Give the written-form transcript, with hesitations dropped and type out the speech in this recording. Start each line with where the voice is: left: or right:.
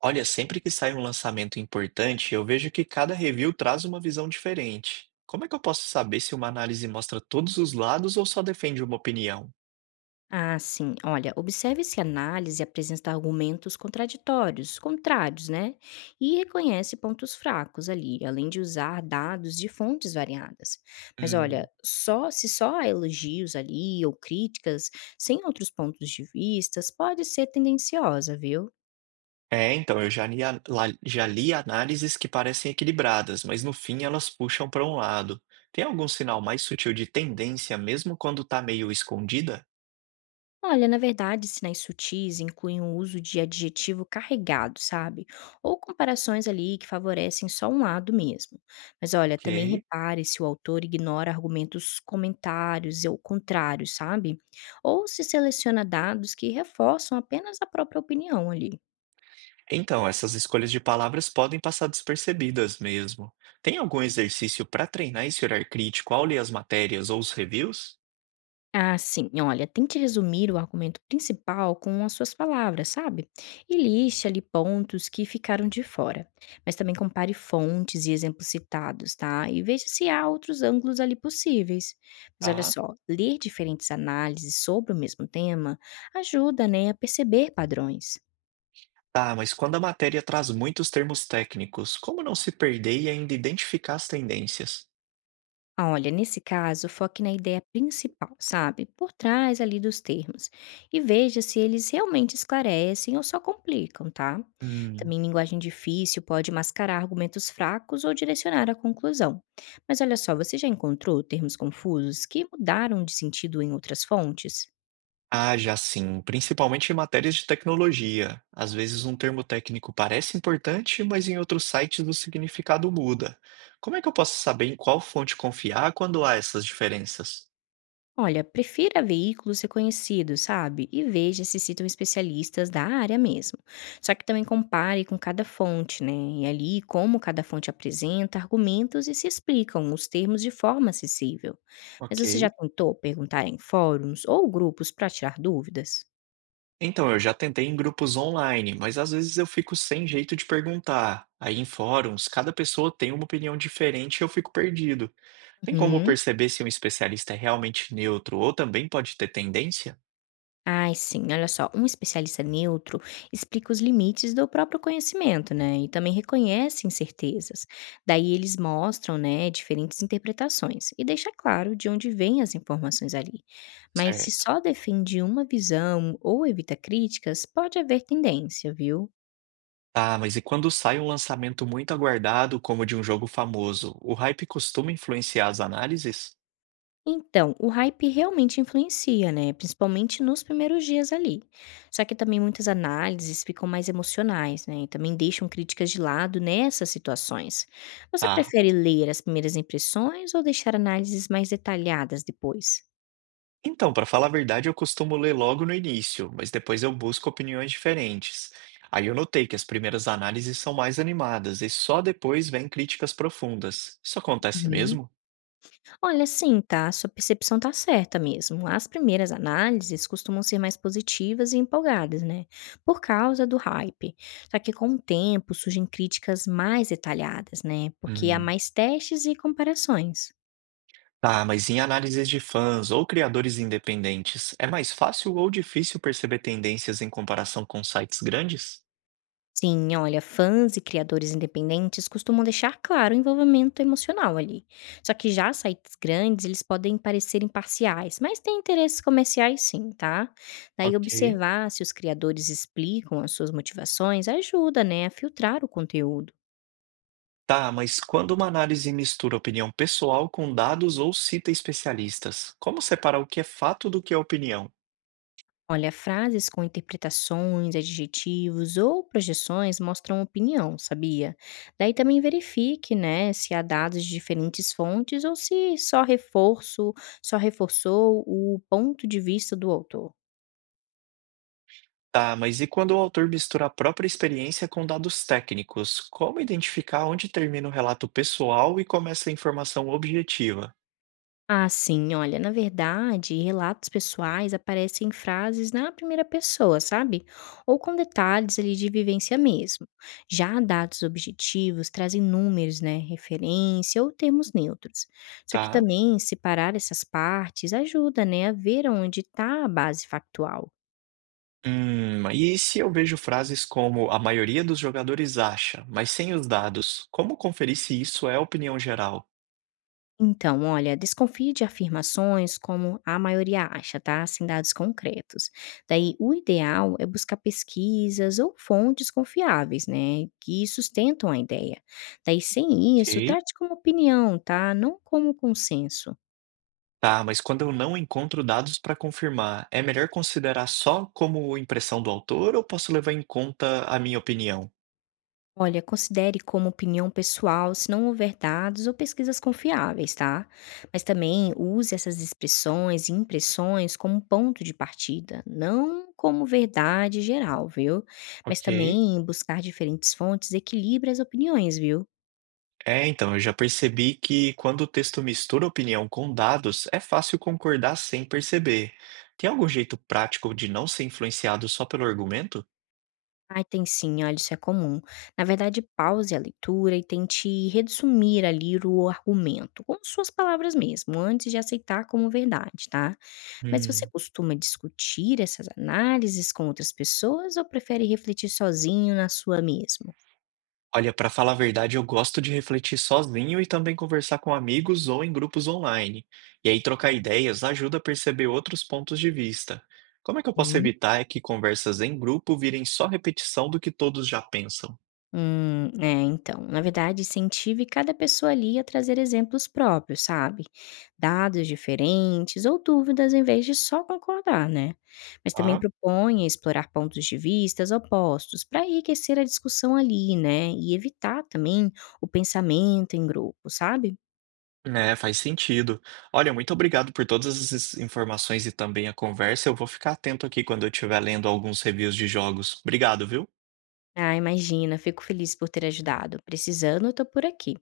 right: Olha, sempre que sai um lançamento importante, eu vejo que cada review traz uma visão diferente. Como é que eu posso saber se uma análise mostra todos os lados ou só defende uma opinião?
left: Ah, sim. Olha, observe se análise apresenta argumentos contraditórios, contrários, né? E reconhece pontos fracos ali, além de usar dados de fontes variadas. Mas olha,
right: Hum.
left: só se só há elogios ali ou críticas, sem outros pontos de vistas, pode ser tendenciosa, viu?
right: É, então, eu já li, já li análises que parecem equilibradas, mas no fim elas puxam para um lado. Tem algum sinal mais sutil de tendência, mesmo quando está meio escondida?
left: Olha, na verdade, sinais sutis incluem o uso de adjetivo carregado, sabe? Ou comparações ali que favorecem só um lado mesmo. Mas olha,
right: Ok.
left: também repare se o autor ignora argumentos comentários ou contrários, sabe? Ou se seleciona dados que reforçam apenas a própria opinião ali.
right: Então, essas escolhas de palavras podem passar despercebidas mesmo. Tem algum exercício para treinar esse olhar crítico ao ler as matérias ou os reviews?
left: Ah, sim. Olha, tente resumir o argumento principal com as suas palavras, sabe? E liste ali pontos que ficaram de fora. Mas também compare fontes e exemplos citados, tá? E veja se há outros ângulos ali possíveis. Mas olha
right: Tá.
left: só, ler diferentes análises sobre o mesmo tema ajuda, né, a perceber padrões.
right: Tá, mas quando a matéria traz muitos termos técnicos, como não se perder e ainda identificar as tendências?
left: Ah, olha, nesse caso, foque na ideia principal, sabe? Por trás ali dos termos. E veja se eles realmente esclarecem ou só complicam, tá?
right: Hum.
left: Também linguagem difícil pode mascarar argumentos fracos ou direcionar a conclusão. Mas olha só, você já encontrou termos confusos que mudaram de sentido em outras fontes?
right: Ah, já sim, principalmente em matérias de tecnologia. Às vezes um termo técnico parece importante, mas em outros sites o significado muda. Como é que eu posso saber em qual fonte confiar quando há essas diferenças?
left: Olha, prefira veículos reconhecidos, sabe? E veja se citam especialistas da área mesmo. Só que também compare com cada fonte, né? E ali como cada fonte apresenta argumentos e se explicam os termos de forma acessível. Mas
right: Ok.
left: você já tentou perguntar em fóruns ou grupos para tirar dúvidas?
right: Então, eu já tentei em grupos online, mas às vezes eu fico sem jeito de perguntar. Aí em fóruns, cada pessoa tem uma opinião diferente e eu fico perdido. Tem como
left: Uhum.
right: perceber se um especialista é realmente neutro ou também pode ter tendência?
left: Ai, sim, olha só, um especialista neutro explica os limites do próprio conhecimento, né? E também reconhece incertezas. Daí eles mostram, né, diferentes interpretações e deixa claro de onde vêm as informações ali. Mas se
right: Certo.
left: só defende uma visão ou evita críticas, pode haver tendência, viu?
right: Tá, mas e quando sai um lançamento muito aguardado, como de um jogo famoso, o hype costuma influenciar as análises?
left: Então, o hype realmente influencia, né? Principalmente nos primeiros dias ali. Só que também muitas análises ficam mais emocionais, né? E também deixam críticas de lado nessas situações. Você
right: Tá.
left: prefere ler as primeiras impressões ou deixar análises mais detalhadas depois?
right: Então, para falar a verdade, eu costumo ler logo no início, mas depois eu busco opiniões diferentes. Aí eu notei que as primeiras análises são mais animadas e só depois vêm críticas profundas. Isso acontece
left: Uhum.
right: mesmo?
left: Olha, sim, tá. Sua percepção tá certa mesmo. As primeiras análises costumam ser mais positivas e empolgadas, né? Por causa do hype. Só que com o tempo surgem críticas mais detalhadas, né? Porque há
right: Hum.
left: mais testes e comparações.
right: Tá, mas em análises de fãs ou criadores independentes, é mais fácil ou difícil perceber tendências em comparação com sites grandes?
left: Sim, olha, fãs e criadores independentes costumam deixar claro o envolvimento emocional ali. Só que já sites grandes, eles podem parecer imparciais, mas têm interesses comerciais sim, tá? Daí
right: Ok.
left: observar se os criadores explicam as suas motivações ajuda, né, a filtrar o conteúdo.
right: Tá, mas quando uma análise mistura opinião pessoal com dados ou cita especialistas, como separar o que é fato do que é opinião?
left: Olha, frases com interpretações, adjetivos ou projeções mostram opinião, sabia? Daí também verifique, né, se há dados de diferentes fontes ou se só reforço, só reforçou o ponto de vista do autor.
right: Tá, mas e quando o autor mistura a própria experiência com dados técnicos? Como identificar onde termina o relato pessoal e começa a informação objetiva,
left: Ah, sim, olha, na verdade, relatos pessoais aparecem frases na primeira pessoa, sabe? Ou com detalhes ali de vivência mesmo. Já dados objetivos trazem números, né, referência ou termos neutros. Só que
right: tá?
left: também separar essas partes ajuda, né, a ver onde está a base factual.
right: E se eu vejo frases como a maioria dos jogadores acha, mas sem os dados, como conferir se isso é opinião geral?
left: Então, olha, desconfie de afirmações como a maioria acha, tá? Sem dados concretos. Daí, o ideal é buscar pesquisas ou fontes confiáveis, né? Que sustentam a ideia. Daí, sem
right: Ok.
left: isso, trate como opinião, tá? Não como consenso.
right: Tá, mas quando eu não encontro dados para confirmar, é melhor considerar só como impressão do autor ou posso levar em conta a minha opinião?
left: Olha, considere como opinião pessoal se não houver dados ou pesquisas confiáveis, tá? Mas também use essas expressões e impressões como ponto de partida, não como verdade geral, viu? Mas
right: Ok.
left: também buscar diferentes fontes equilibra as opiniões, viu?
right: É, então, eu já percebi que quando o texto mistura opinião com dados, é fácil concordar sem perceber. Tem algum jeito prático de não ser influenciado só pelo argumento?
left: Ai, tem sim, olha, isso é comum. Na verdade, pause a leitura e tente resumir ali o argumento, com suas palavras mesmo, antes de aceitar como verdade, tá? Mas você
right: Hum.
left: costuma discutir essas análises com outras pessoas ou prefere refletir sozinho na sua mesmo?
right: Olha, para falar a verdade, eu gosto de refletir sozinho e também conversar com amigos ou em grupos online. E aí trocar ideias ajuda a perceber outros pontos de vista. Como é que eu posso
left: Hum.
right: evitar que conversas em grupo virem só repetição do que todos já pensam?
left: É, então, na verdade, incentive cada pessoa ali a trazer exemplos próprios, sabe? Dados diferentes ou dúvidas em vez de só concordar, né? Mas também
right: Ah.
left: proponha explorar pontos de vistas opostos para enriquecer a discussão ali, né? E evitar também o pensamento em grupo, sabe?
right: É, faz sentido. Olha, muito obrigado por todas as informações e também a conversa. Eu vou ficar atento aqui quando eu estiver lendo alguns reviews de jogos. Obrigado, viu?
left: Ah, imagina, fico feliz por ter ajudado. Precisando, eu tô por aqui.